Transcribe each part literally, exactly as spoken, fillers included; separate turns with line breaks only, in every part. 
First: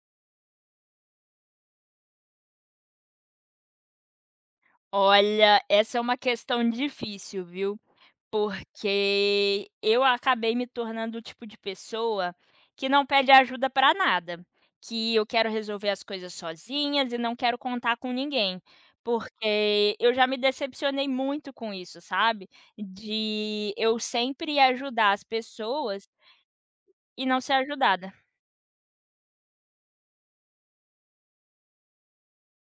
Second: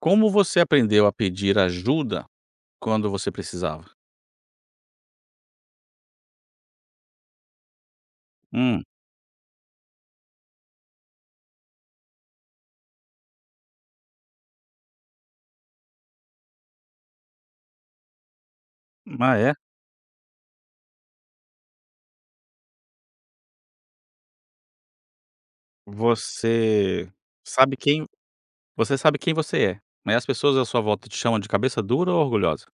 Como você aprendeu a pedir ajuda quando você precisava?
Olha, essa é uma questão difícil, viu?
Hum.
Porque eu acabei me tornando o tipo de pessoa que não pede ajuda para nada, que eu quero resolver as coisas sozinhas e não quero contar com ninguém.
Ah, é?
Porque eu já me decepcionei muito com isso, sabe? De eu sempre ajudar as pessoas
Você
e não ser
sabe quem
ajudada.
Você sabe quem você é, mas as pessoas à sua volta te chamam de cabeça dura ou orgulhosa?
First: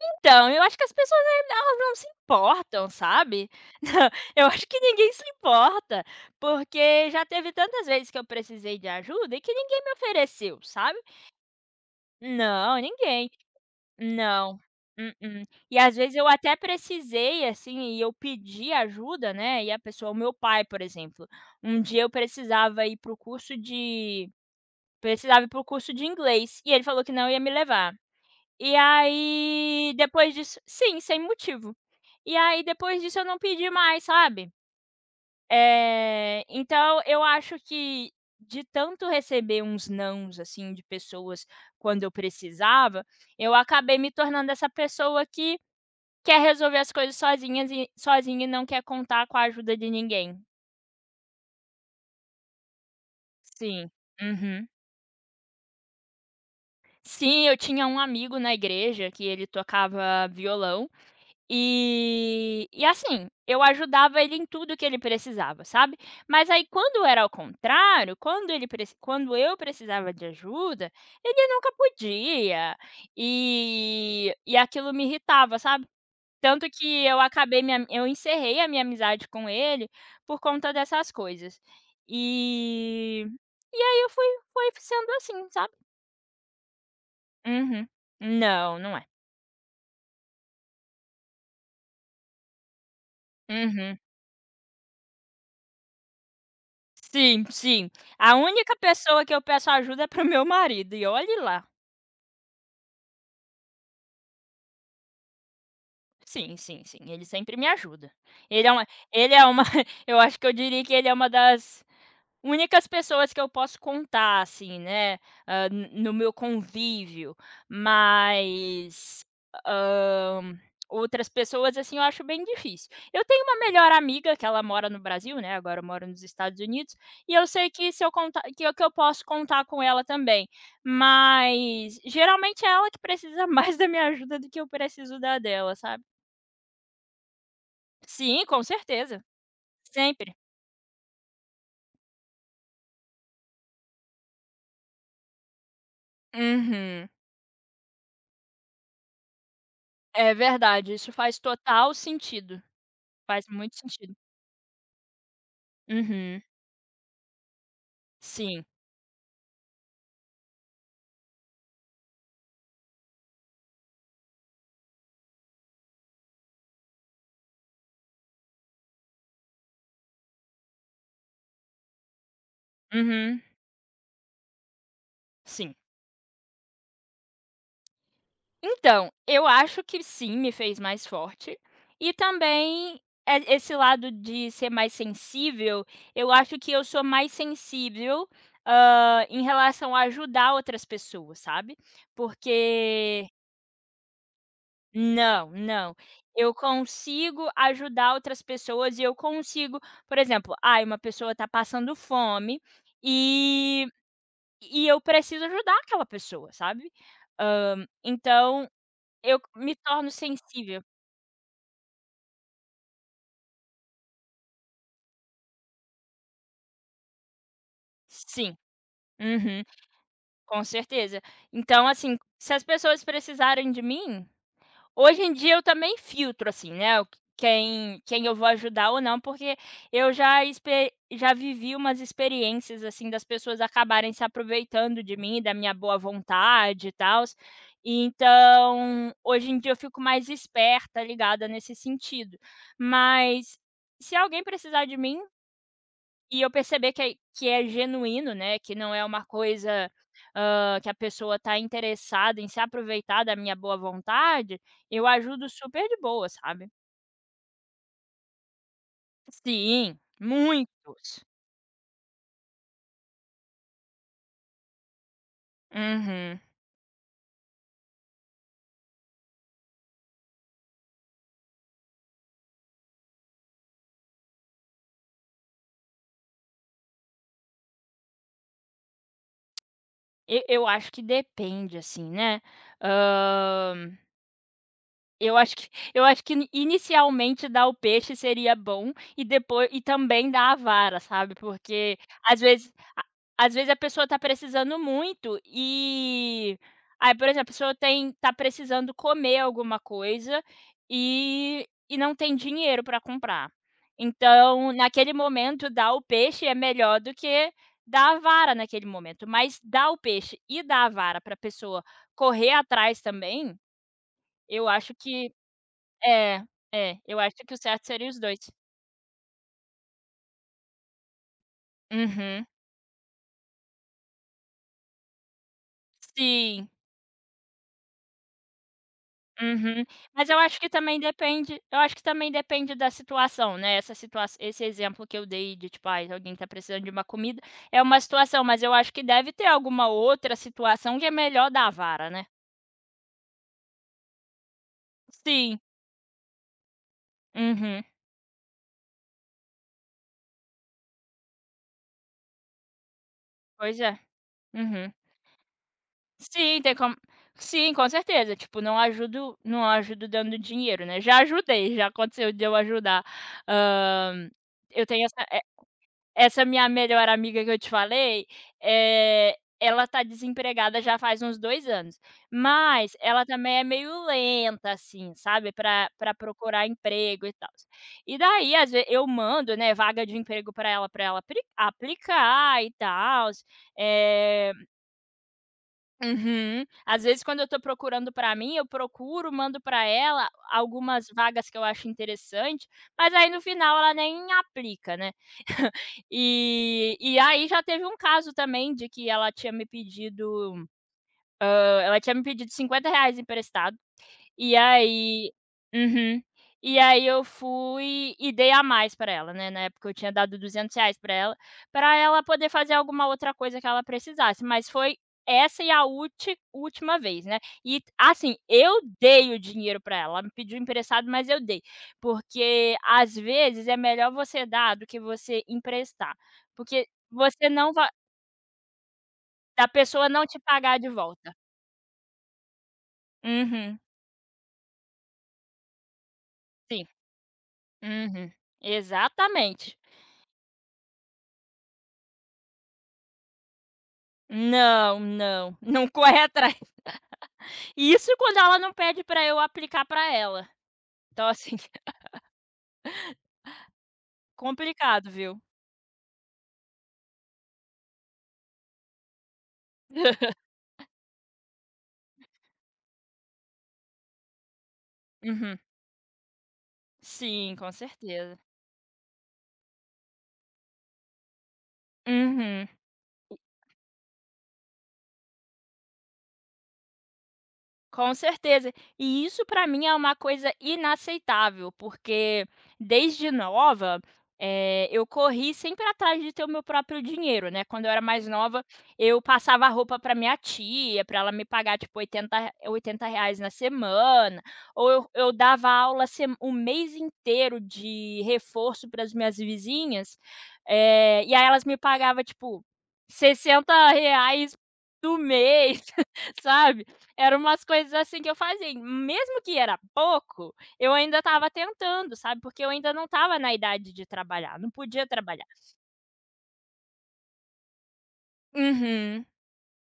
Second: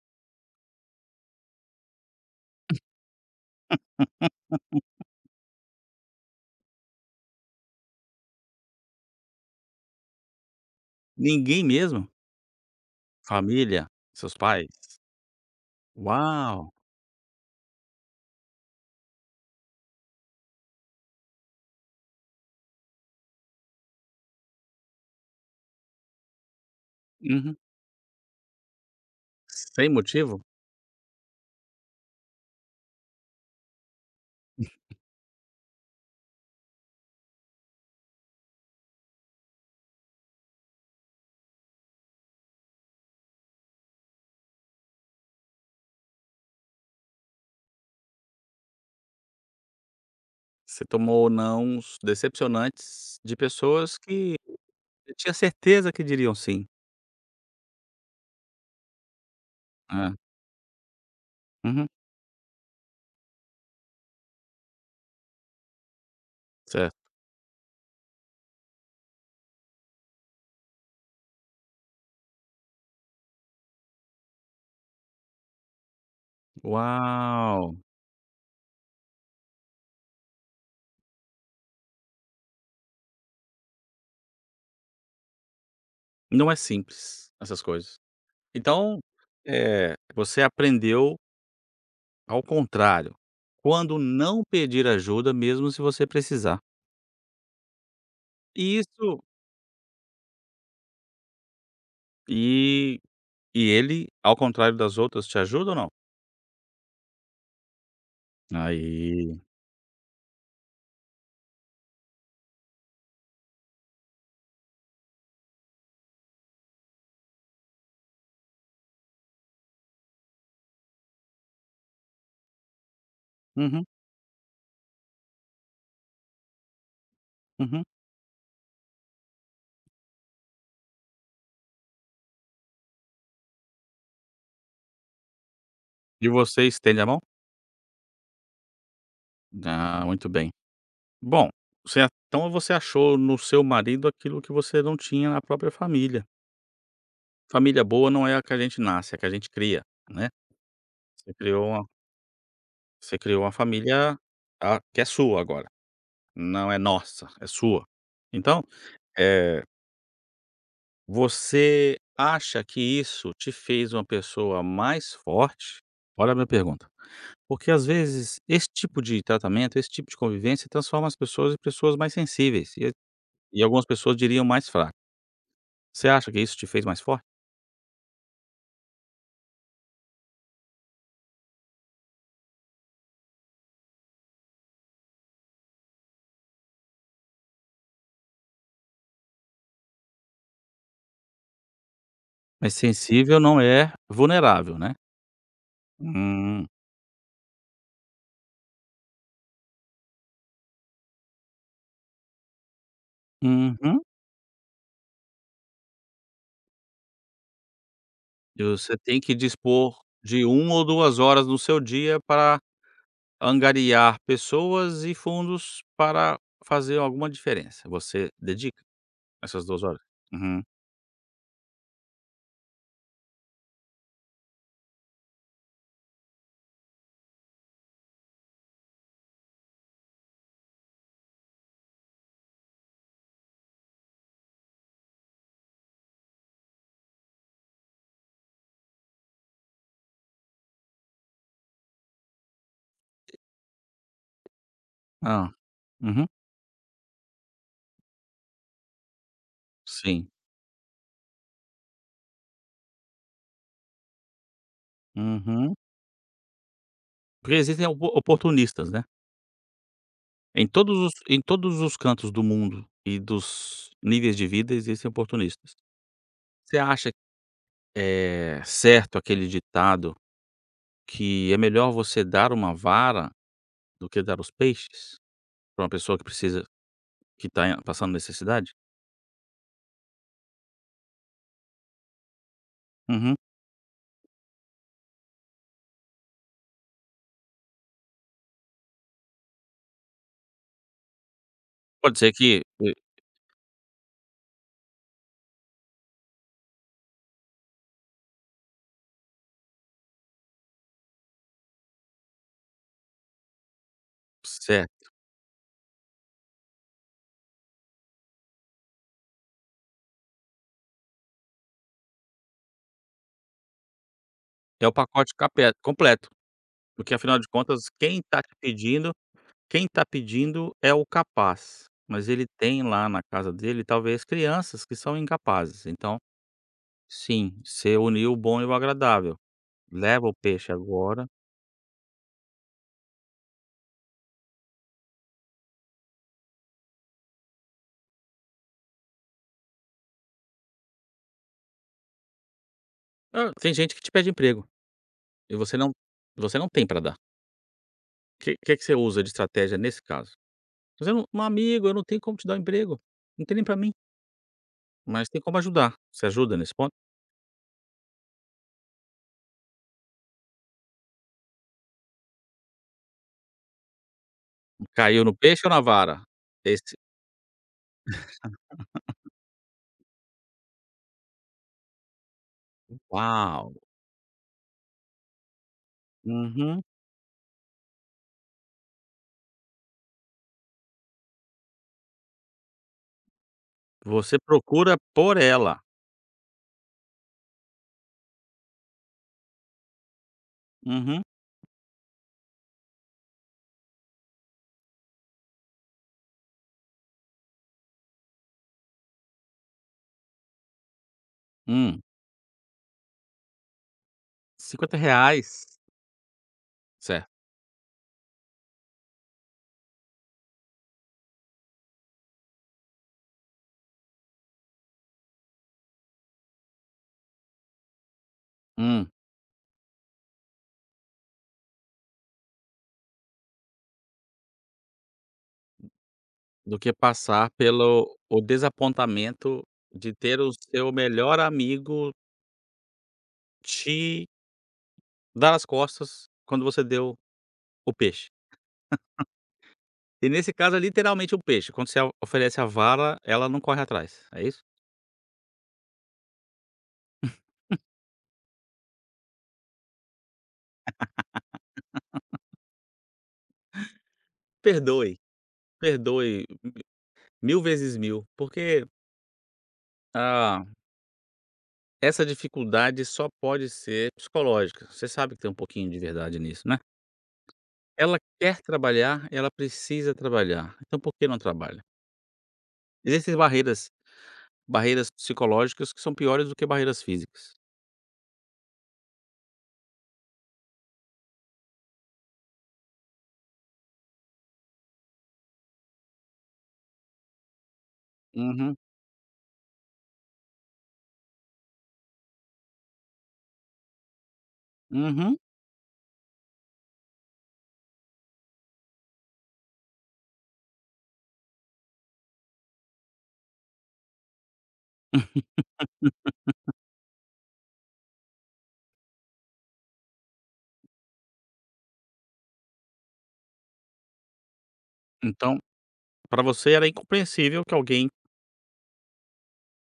Então, eu acho que as pessoas ainda elas não se importam, sabe. Eu acho que ninguém se importa, porque já teve tantas vezes que eu precisei de ajuda e que ninguém me ofereceu, sabe.
Ninguém mesmo?
Não, ninguém.
Família? Seus
Não.
pais?
Mm-mm. E às vezes eu até
Uau!
precisei, assim, e eu pedi ajuda, né, e a pessoa o meu pai, por exemplo, um dia eu precisava ir para o curso de precisava ir para o curso de inglês, e ele falou que não ia me
Uhum.
levar. E
Sem
aí, depois
motivo?
disso sim, sem motivo. E aí depois disso eu não pedi mais, sabe. Eh, então eu acho que de tanto receber uns nãos, assim, de pessoas quando eu precisava, eu acabei me tornando essa pessoa que quer resolver as coisas sozinhas e sozinha e não quer contar com a ajuda de ninguém.
Você tomou nãos decepcionantes de
Sim.
pessoas que
Uhum.
eu tinha certeza que diriam sim.
Sim, eu tinha um amigo na igreja que ele
Hã.
tocava violão.
Uhum.
E e assim, eu ajudava ele em tudo que ele precisava, sabe. Mas aí quando
Certo.
era ao contrário, quando ele preci quando eu precisava de ajuda, ele nunca podia, e e aquilo me irritava, sabe. Tanto que eu acabei
Uau!
minha eu encerrei a minha amizade com ele por conta dessas coisas. E e aí eu fui foi sendo assim, sabe.
Não é simples essas
Uhum.
coisas.
Não, não
Então,
é.
eh, você aprendeu ao contrário,
Uhum.
quando não pedir ajuda mesmo se você precisar.
Sim, sim. A única
E isso.
pessoa que eu peço ajuda é pro meu marido, e olhe lá.
E e ele, ao contrário das outras, te ajuda ou não?
Sim, sim, sim, ele sempre me ajuda. Ele é uma Ele
Aí,
é uma eu acho que eu diria que ele é uma das únicas pessoas que eu posso contar, assim, né, hã, no no meu convívio, mas, hã, outras pessoas, assim, eu acho bem difícil. Eu tenho uma
uhum,
melhor amiga que ela mora no Brasil, né, agora mora nos Estados Unidos, e eu sei
uhum.
que se eu contar que eu que eu posso contar com ela também, mas geralmente é ela que precisa mais da minha ajuda do que eu preciso da dela, sabe.
E você estende a mão?
Sim, com certeza,
Ah, muito
sempre.
bem. Bom, você a então você achou no seu marido aquilo que você não tinha na própria família.
Uhum.
Família boa não é a que a gente nasce, é a que a gente cria, né.
É verdade, isso
Você
faz
criou uma
total sentido.
Você criou
Faz
uma
muito sentido.
família, ah, que é sua agora.
Uhum.
Não é nossa, é sua. Então,
Sim.
eh, você acha que isso te fez uma pessoa mais forte? Olha a minha pergunta. Porque às vezes esse tipo de tratamento, esse tipo de convivência transforma as pessoas em pessoas mais sensíveis e
Uhum.
e algumas pessoas diriam mais fraca.
Sim.
Você acha que isso te fez mais forte?
Então, eu acho que sim, me fez mais forte. E também, eh, esse lado de ser mais sensível, eu acho que eu sou mais sensível, hã, em relação a ajudar outras pessoas, sabe.
Mas
Porque
sensível não é vulnerável, né.
não, não. Eu
Hum.
consigo ajudar outras pessoas e eu consigo por exemplo, ai, uma pessoa está passando fome e
Uhum.
E eu preciso ajudar aquela pessoa, sabe. Hã,
E
então
você tem que
eu me
dispor
torno
de 1
sensível.
ou duas horas no seu dia para angariar pessoas e fundos para fazer alguma diferença. Você
Sim.
dedica
Uhum.
essas duas horas? Uhum.
Com certeza. Então, assim, se as pessoas precisarem de mim. Hoje em dia eu também filtro, assim, né, o q quem quem eu vou ajudar ou não, porque eu já expe já vivi umas experiências, assim, das pessoas acabarem se aproveitando de mim, da minha boa vontade e tals. Então, hoje em dia eu fico mais esperta, ligada nesse sentido. Mas se alguém precisar de mim,
Hã. Uhum.
e eu perceber que é que é genuíno, né, que não é uma coisa,
Sim.
hã, que a pessoa tá interessada em se aproveitar da minha boa vontade, eu ajudo
Uhum.
super de boa, sabe.
Porque existem opo oportunistas, né.
Sim,
Em todos os
muitos.
em todos os cantos do mundo e dos níveis de vida existem oportunistas.
Uhum.
Você acha, eh, certo aquele ditado que é melhor você dar uma vara do que dar os peixes para uma pessoa que precisa que está passando necessidade?
E eu acho que depende, assim, né.
Uhum.
Eu acho que eu acho que inicialmente dar o peixe seria bom e depois e também dar a vara, sabe, porque
Pode ser
às
que,
vezes
eh,
a às vezes a pessoa tá precisando muito e aí, por exemplo, a pessoa tem tá precisando comer alguma coisa e e não tem dinheiro para comprar. Então,
cer
naquele momento, dar o peixe é melhor do que dar a vara naquele momento, mas dar o peixe e dar a vara para a pessoa correr atrás também, eu
é o
acho que
pacote capé completo,
é, é,
porque
eu acho
afinal de
que o
contas
certo seria os
quem
dois.
está te pedindo quem está pedindo é o capaz, mas ele
Uhum.
tem lá na casa dele talvez crianças que são incapazes, então,
Sim,
sim, você uniu o bom e o agradável,
uhum.
leva
Mas
o
eu acho que
peixe
também
agora.
depende eu acho que também depende da situação, né, essa situa esse exemplo que eu dei de, tipo, ai, alguém tá precisando de uma comida, é uma situação, mas eu acho que deve ter alguma outra situação que é melhor dar a vara, né.
Hã, tem gente que te pede emprego, e
Sim,
você não você não tem para dar.
uhum.
O Que que que você usa de estratégia nesse caso? Você não: "Meu amigo, eu não tenho como te dar um emprego, não tem nem para
Pois
mim,
é, uhum.
mas tem como ajudar". Você ajuda
Sim, tem
nesse ponto?
como sim, com certeza, tipo, não ajudo não ajudo dando dinheiro, né, já ajudei, já aconteceu de eu ajudar. Hã, eu tenho
Caiu
essa
no peixe ou na vara?
Essa minha
Esse
melhor amiga que eu te falei, eh, ela tá desempregada já faz uns dois anos, mas ela também é
Uau!
meio lenta, assim, sabe, pra pra procurar
Uhum.
emprego e tals. E daí, às ve eu mando, né, vaga de emprego pra ela pra ela apli aplicar e tals,
Você
eh
procura por ela.
uhum. Às vezes, quando eu tô procurando pra mim, eu procuro, mando pra ela algumas
Uhum.
vagas que eu acho interessante, mas aí no final ela nem aplica, né. E e aí já teve um caso também de que ela tinha me pedido, hã, ela
Hum,
tinha me pedido cinquenta reais emprestado e aí
cinquenta reais.
uhum. E aí eu
Certo.
fui e dei a mais pra ela, né, na época eu tinha dado duzentos reais pra ela, pra ela poder fazer alguma outra coisa que ela precisasse, mas foi essa e a ulti última vez, né. E assim, eu
Hum.
dei o dinheiro pra ela, ela me pediu emprestado, mas eu dei, porque às vezes é melhor você dar do que você emprestar,
Do
porque
que
você
passar
não vai
pelo o desapontamento
da pessoa
de
não te
ter o
pagar de
seu
volta.
melhor amigo
Uhum,
te dar as costas quando você
sim,
deu o peixe.
uhum, exatamente.
E nesse caso é literalmente o peixe, quando você a- oferece a vara, ela não corre atrás, é isso?
Não, não, não corre atrás. E isso quando ela não pede pra eu aplicar pra ela. Então, assim, complicado,
Perdoe,
viu.
perdoe mil vezes mil, porque, ah, essa dificuldade só pode ser psicológica. Você sabe que tem um
Uhum.
pouquinho de verdade nisso, né?
Sim, com
Ela
certeza.
quer trabalhar, ela precisa trabalhar, então por que não trabalha?
Uhum.
Existem barreiras barreiras psicológicas que são piores do que barreiras físicas.
Com certeza. E isso para mim é uma coisa inaceitável, porque desde nova, eh, eu corri sempre atrás de ter o meu próprio dinheiro, né. Quando eu era mais nova,
Uhum,
eu passava a roupa para minha tia, para ela me pagar tipo oitenta re oitenta reais na semana, ou eu eu
uhum.
dava aula sem o mês inteiro de reforço para as minhas vizinhas, eh, e aí elas me pagava tipo sessenta reais do mês. Sabe? Eram umas coisas assim que eu fazia. E mesmo que era pouco, eu ainda estava tentando, sabe, porque eu ainda não estava na idade de trabalhar, não podia trabalhar.
Então, para você era incompreensível que alguém
Uhum,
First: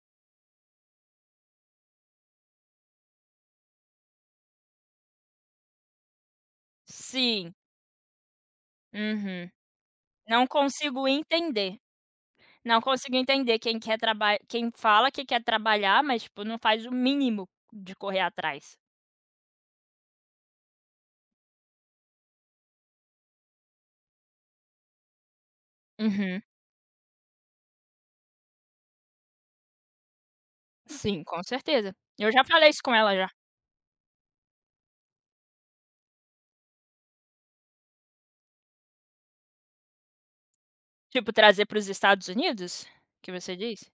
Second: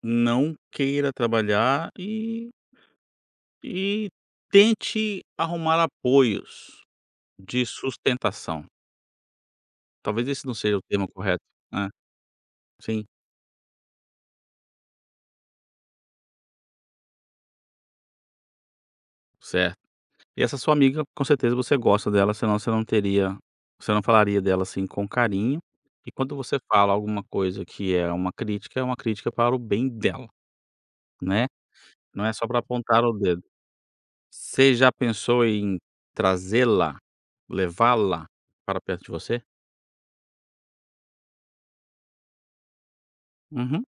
não queira trabalhar e e tente arrumar apoios
sim,
de sustentação.
uhum.
Talvez
Não
esse não seja o
consigo
termo correto.
entender,
É,
não
sim,
consigo entender quem quer traba quem fala que quer trabalhar, mas tipo não faz o mínimo de correr atrás.
certo. E essa sua amiga, com certeza você gosta dela, senão você não teria você não falaria dela, assim, com carinho. E quando
Uhum,
você fala alguma coisa que é uma crítica, é uma crítica para o bem dela,
sim, com
né,
certeza.
não é
Eu já
só para
falei isso com
apontar o
ela já.
dedo. Você já pensou em trazê-la, levá-la para perto de você?
Tipo, trazer para os Estados Unidos, que você
Uhum.
disse.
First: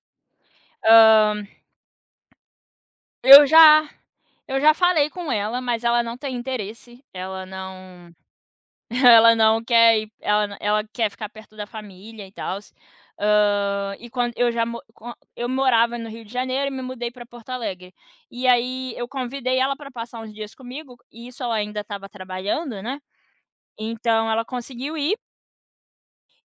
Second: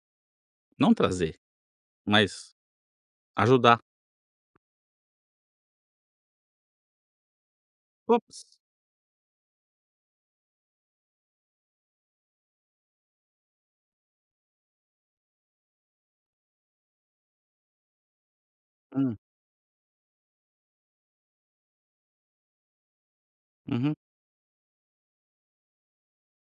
Não trazer,
Hã,
mas
eu
ajudar.
já Eu já falei com ela, mas ela não tem interesse, ela não
Ops.
ela não quer ir ela n- ela quer ficar perto da família e tal. E quando eu já mo quan eu morava no Rio de Janeiro e me mudei para Porto Alegre. E aí eu
Hum,
convidei ela para passar uns dias comigo, e isso ela ainda estava trabalhando, né,
uhum,
então ela conseguiu ir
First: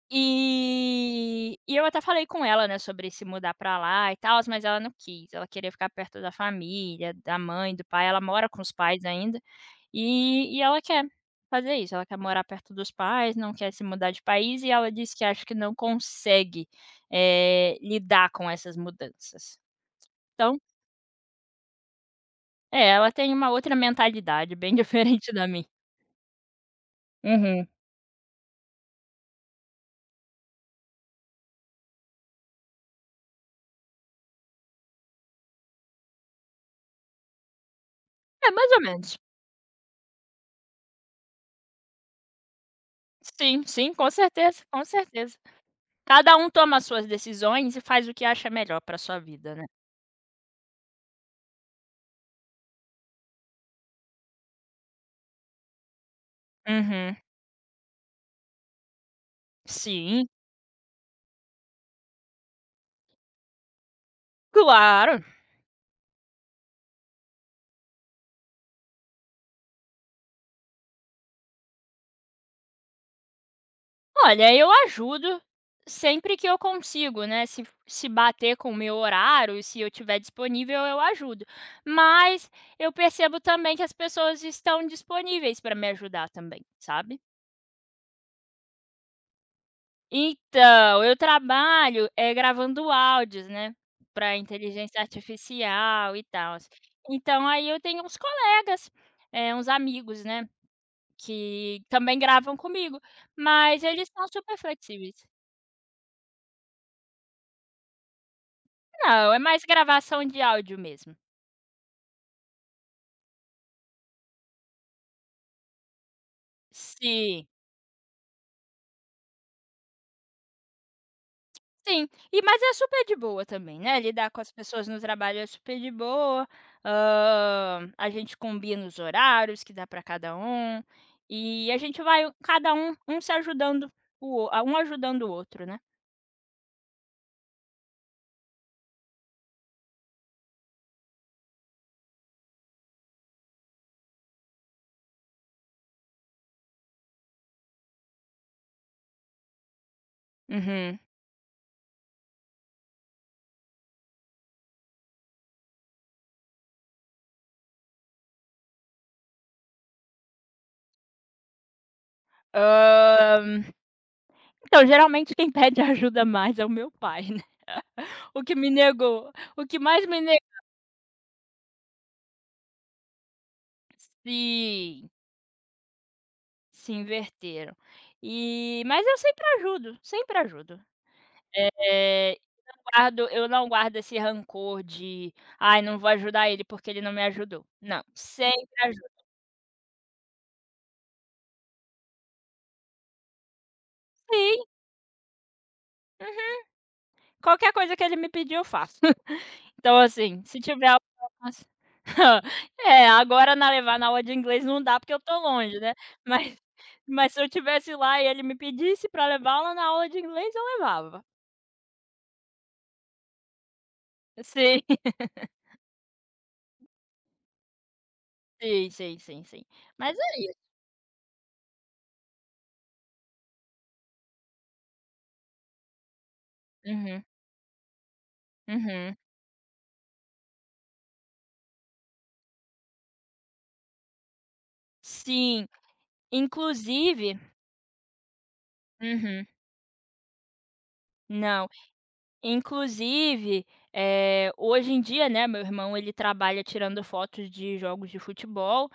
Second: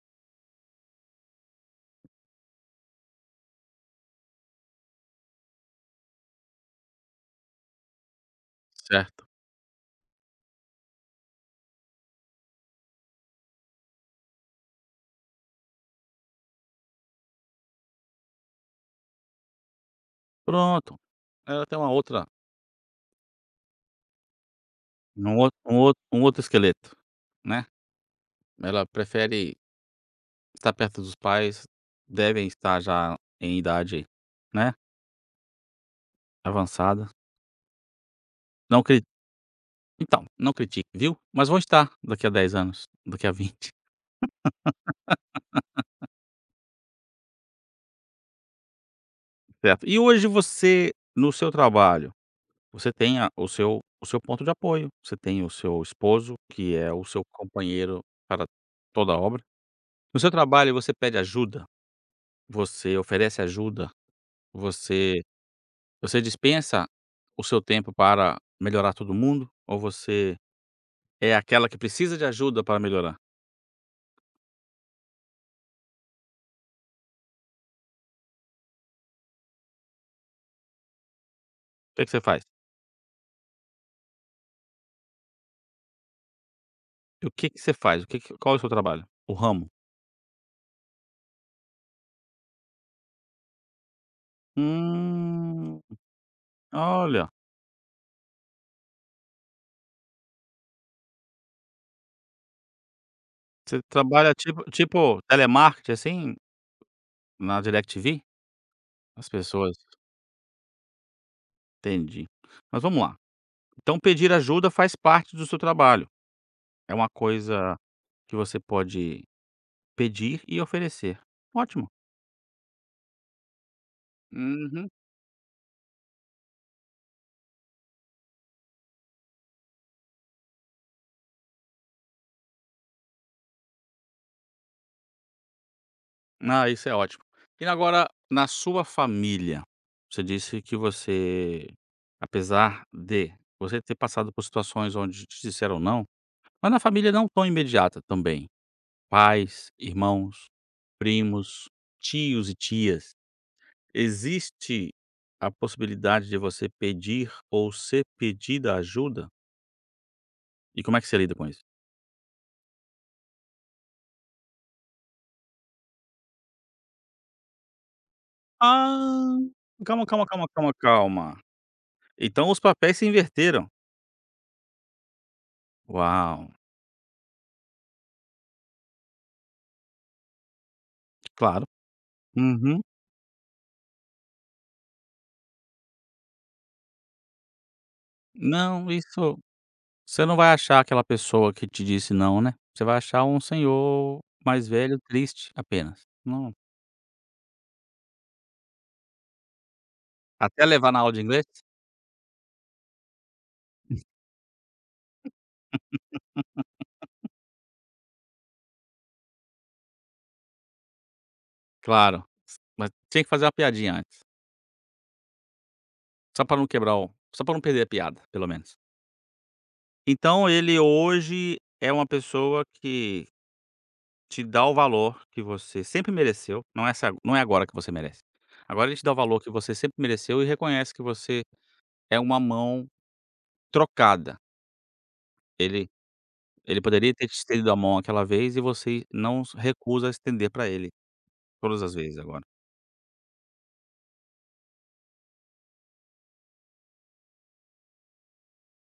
e e eu até falei com ela, né, sobre se mudar pra lá e tal, mas ela não quis, ela queria ficar perto da família, da mãe, do pai, ela mora com os pais
certo.
ainda, e e ela quer fazer isso, ela quer morar perto dos pais, não quer se mudar de país e ela disse que acha que não consegue, eh, lidar com essas mudanças. Então
Pronto. Ela tem uma outra
é, ela tem uma outra mentalidade bem diferente
um
da
outro
minha.
um outro um outro esqueleto, né.
Uhum.
Ela prefere está perto dos pais, devem estar já em idade, né, avançada.
É, mais ou
Não cri
menos.
então, não critique, viu, mas vão estar daqui a dez anos, daqui a
Sim,
vinte.
sim, com certeza, com certeza. Cada um toma as suas decisões e faz o que acha melhor para sua vida, né.
Certo. E hoje você, no seu trabalho, você tem a o seu o seu ponto de apoio, você tem o seu esposo, que é o
Uhum.
seu companheiro para toda a obra. No
Sim,
seu trabalho você pede ajuda, você oferece ajuda, você
claro.
você dispensa o seu tempo para melhorar todo mundo ou você é aquela que precisa de ajuda para melhorar.
Olha, eu ajudo sempre que eu consigo, né, se se bater com o meu horário, se eu tiver disponível, eu ajudo.
O que é que você faz?
Mas eu percebo também que as pessoas estão disponíveis para me ajudar também, sabe.
E o que que você faz? O que que Qual é o seu trabalho? O ramo?
Então, eu trabalho, eh, gravando áudios, né, para inteligência
Hum,
artificial e tals.
olha,
Então aí eu tenho uns colegas, eh, uns amigos, né, que também gravam comigo,
você
mas eles são
trabalha
super
tipo
flexíveis.
tipo telemarketing, assim, na DirecTV? As
Não, é mais
pessoas
gravação de áudio mesmo.
Entendi. Mas vamos lá, então pedir ajuda faz parte do seu trabalho, é uma
Sim.
coisa que você pode pedir e oferecer. Ótimo.
Sim. E mas é super de boa também, né, lidar com as pessoas
Uhum.
no trabalho é super de boa, hã, a gente combina os horários que dá para cada um, e a gente vai cada um um se ajudando o a um ajudando o outro, né.
Ah, isso é ótimo. E agora, na sua família, você disse que você, apesar de você ter passado por situações onde te disseram não, mas na família não tão imediata também. Pais, irmãos,
Uhum.
primos, tios e tias. Existe a possibilidade de você pedir ou ser pedida ajuda? E como é que você lida com isso?
Hã, então geralmente quem pede ajuda mais é o meu pai, né. O que me negou
Ah,
o que mais
calma,
me
calma, calma,
negou
calma, calma. Então os papéis se inverteram.
sim,
Uau,
se inverteram. E mas eu sempre ajudo, sempre ajudo.
claro.
Eh, não
Uhum.
guardo eu não guardo esse rancor de: "Ai, não vou ajudar ele porque ele não me ajudou". Não, sempre
Não,
ajudo.
isso você não vai achar aquela pessoa que te disse não, né. Você vai achar um senhor
Sim,
mais velho, triste, apenas. Não,
uhum. Qualquer coisa que ele me pedir eu faço. Então assim, se
até
tiver
levar na
algo
aula de
ao
inglês,
alcance. É, agora na levar na aula de inglês não dá porque eu tô longe, né. Mas mas se eu tivesse lá e ele me pedisse pra levá-lo na aula de inglês, eu levava.
claro, mas tinha que fazer uma piadinha antes,
Sim,
só pra não quebrar o só pra não perder a piada, pelo menos.
sim, sim, sim, sim. Mas é
Então
isso.
ele hoje é uma pessoa que te dá o valor que você sempre mereceu, não é essa
Uhum,
não é agora que você merece. Agora ele te dá
uhum.
o valor que você sempre mereceu e reconhece que você é uma mão trocada.
Sim,
Ele Ele poderia ter te
inclusive
estendido a mão aquela vez e você não
uhum.
s- recusa estender para ele,
Não.
todas as vezes agora.
Inclusive, eh, hoje em dia, né, meu irmão ele trabalha tirando fotos de jogos de futebol,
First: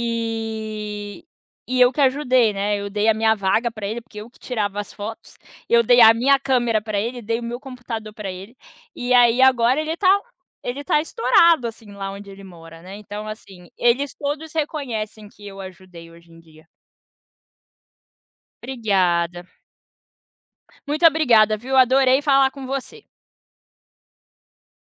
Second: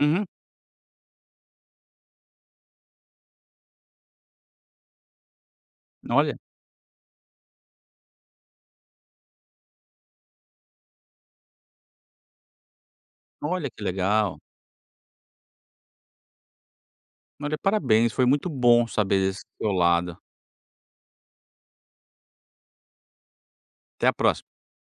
Uhum.
e eu que ajudei, né, eu dei a minha vaga para ele, porque eu que tirava as fotos, eu dei a
Olha,
minha câmera para ele, dei o meu computador para ele, e aí agora ele tá ele tá estourado, assim, lá onde ele mora, né, então assim,
olha que
eles
legal.
todos reconhecem que eu ajudei hoje em dia.
Olha, parabéns, foi muito bom saber desse
Obrigada.
seu lado.
Muito obrigada, viu, adorei falar com você.
Até a próxima.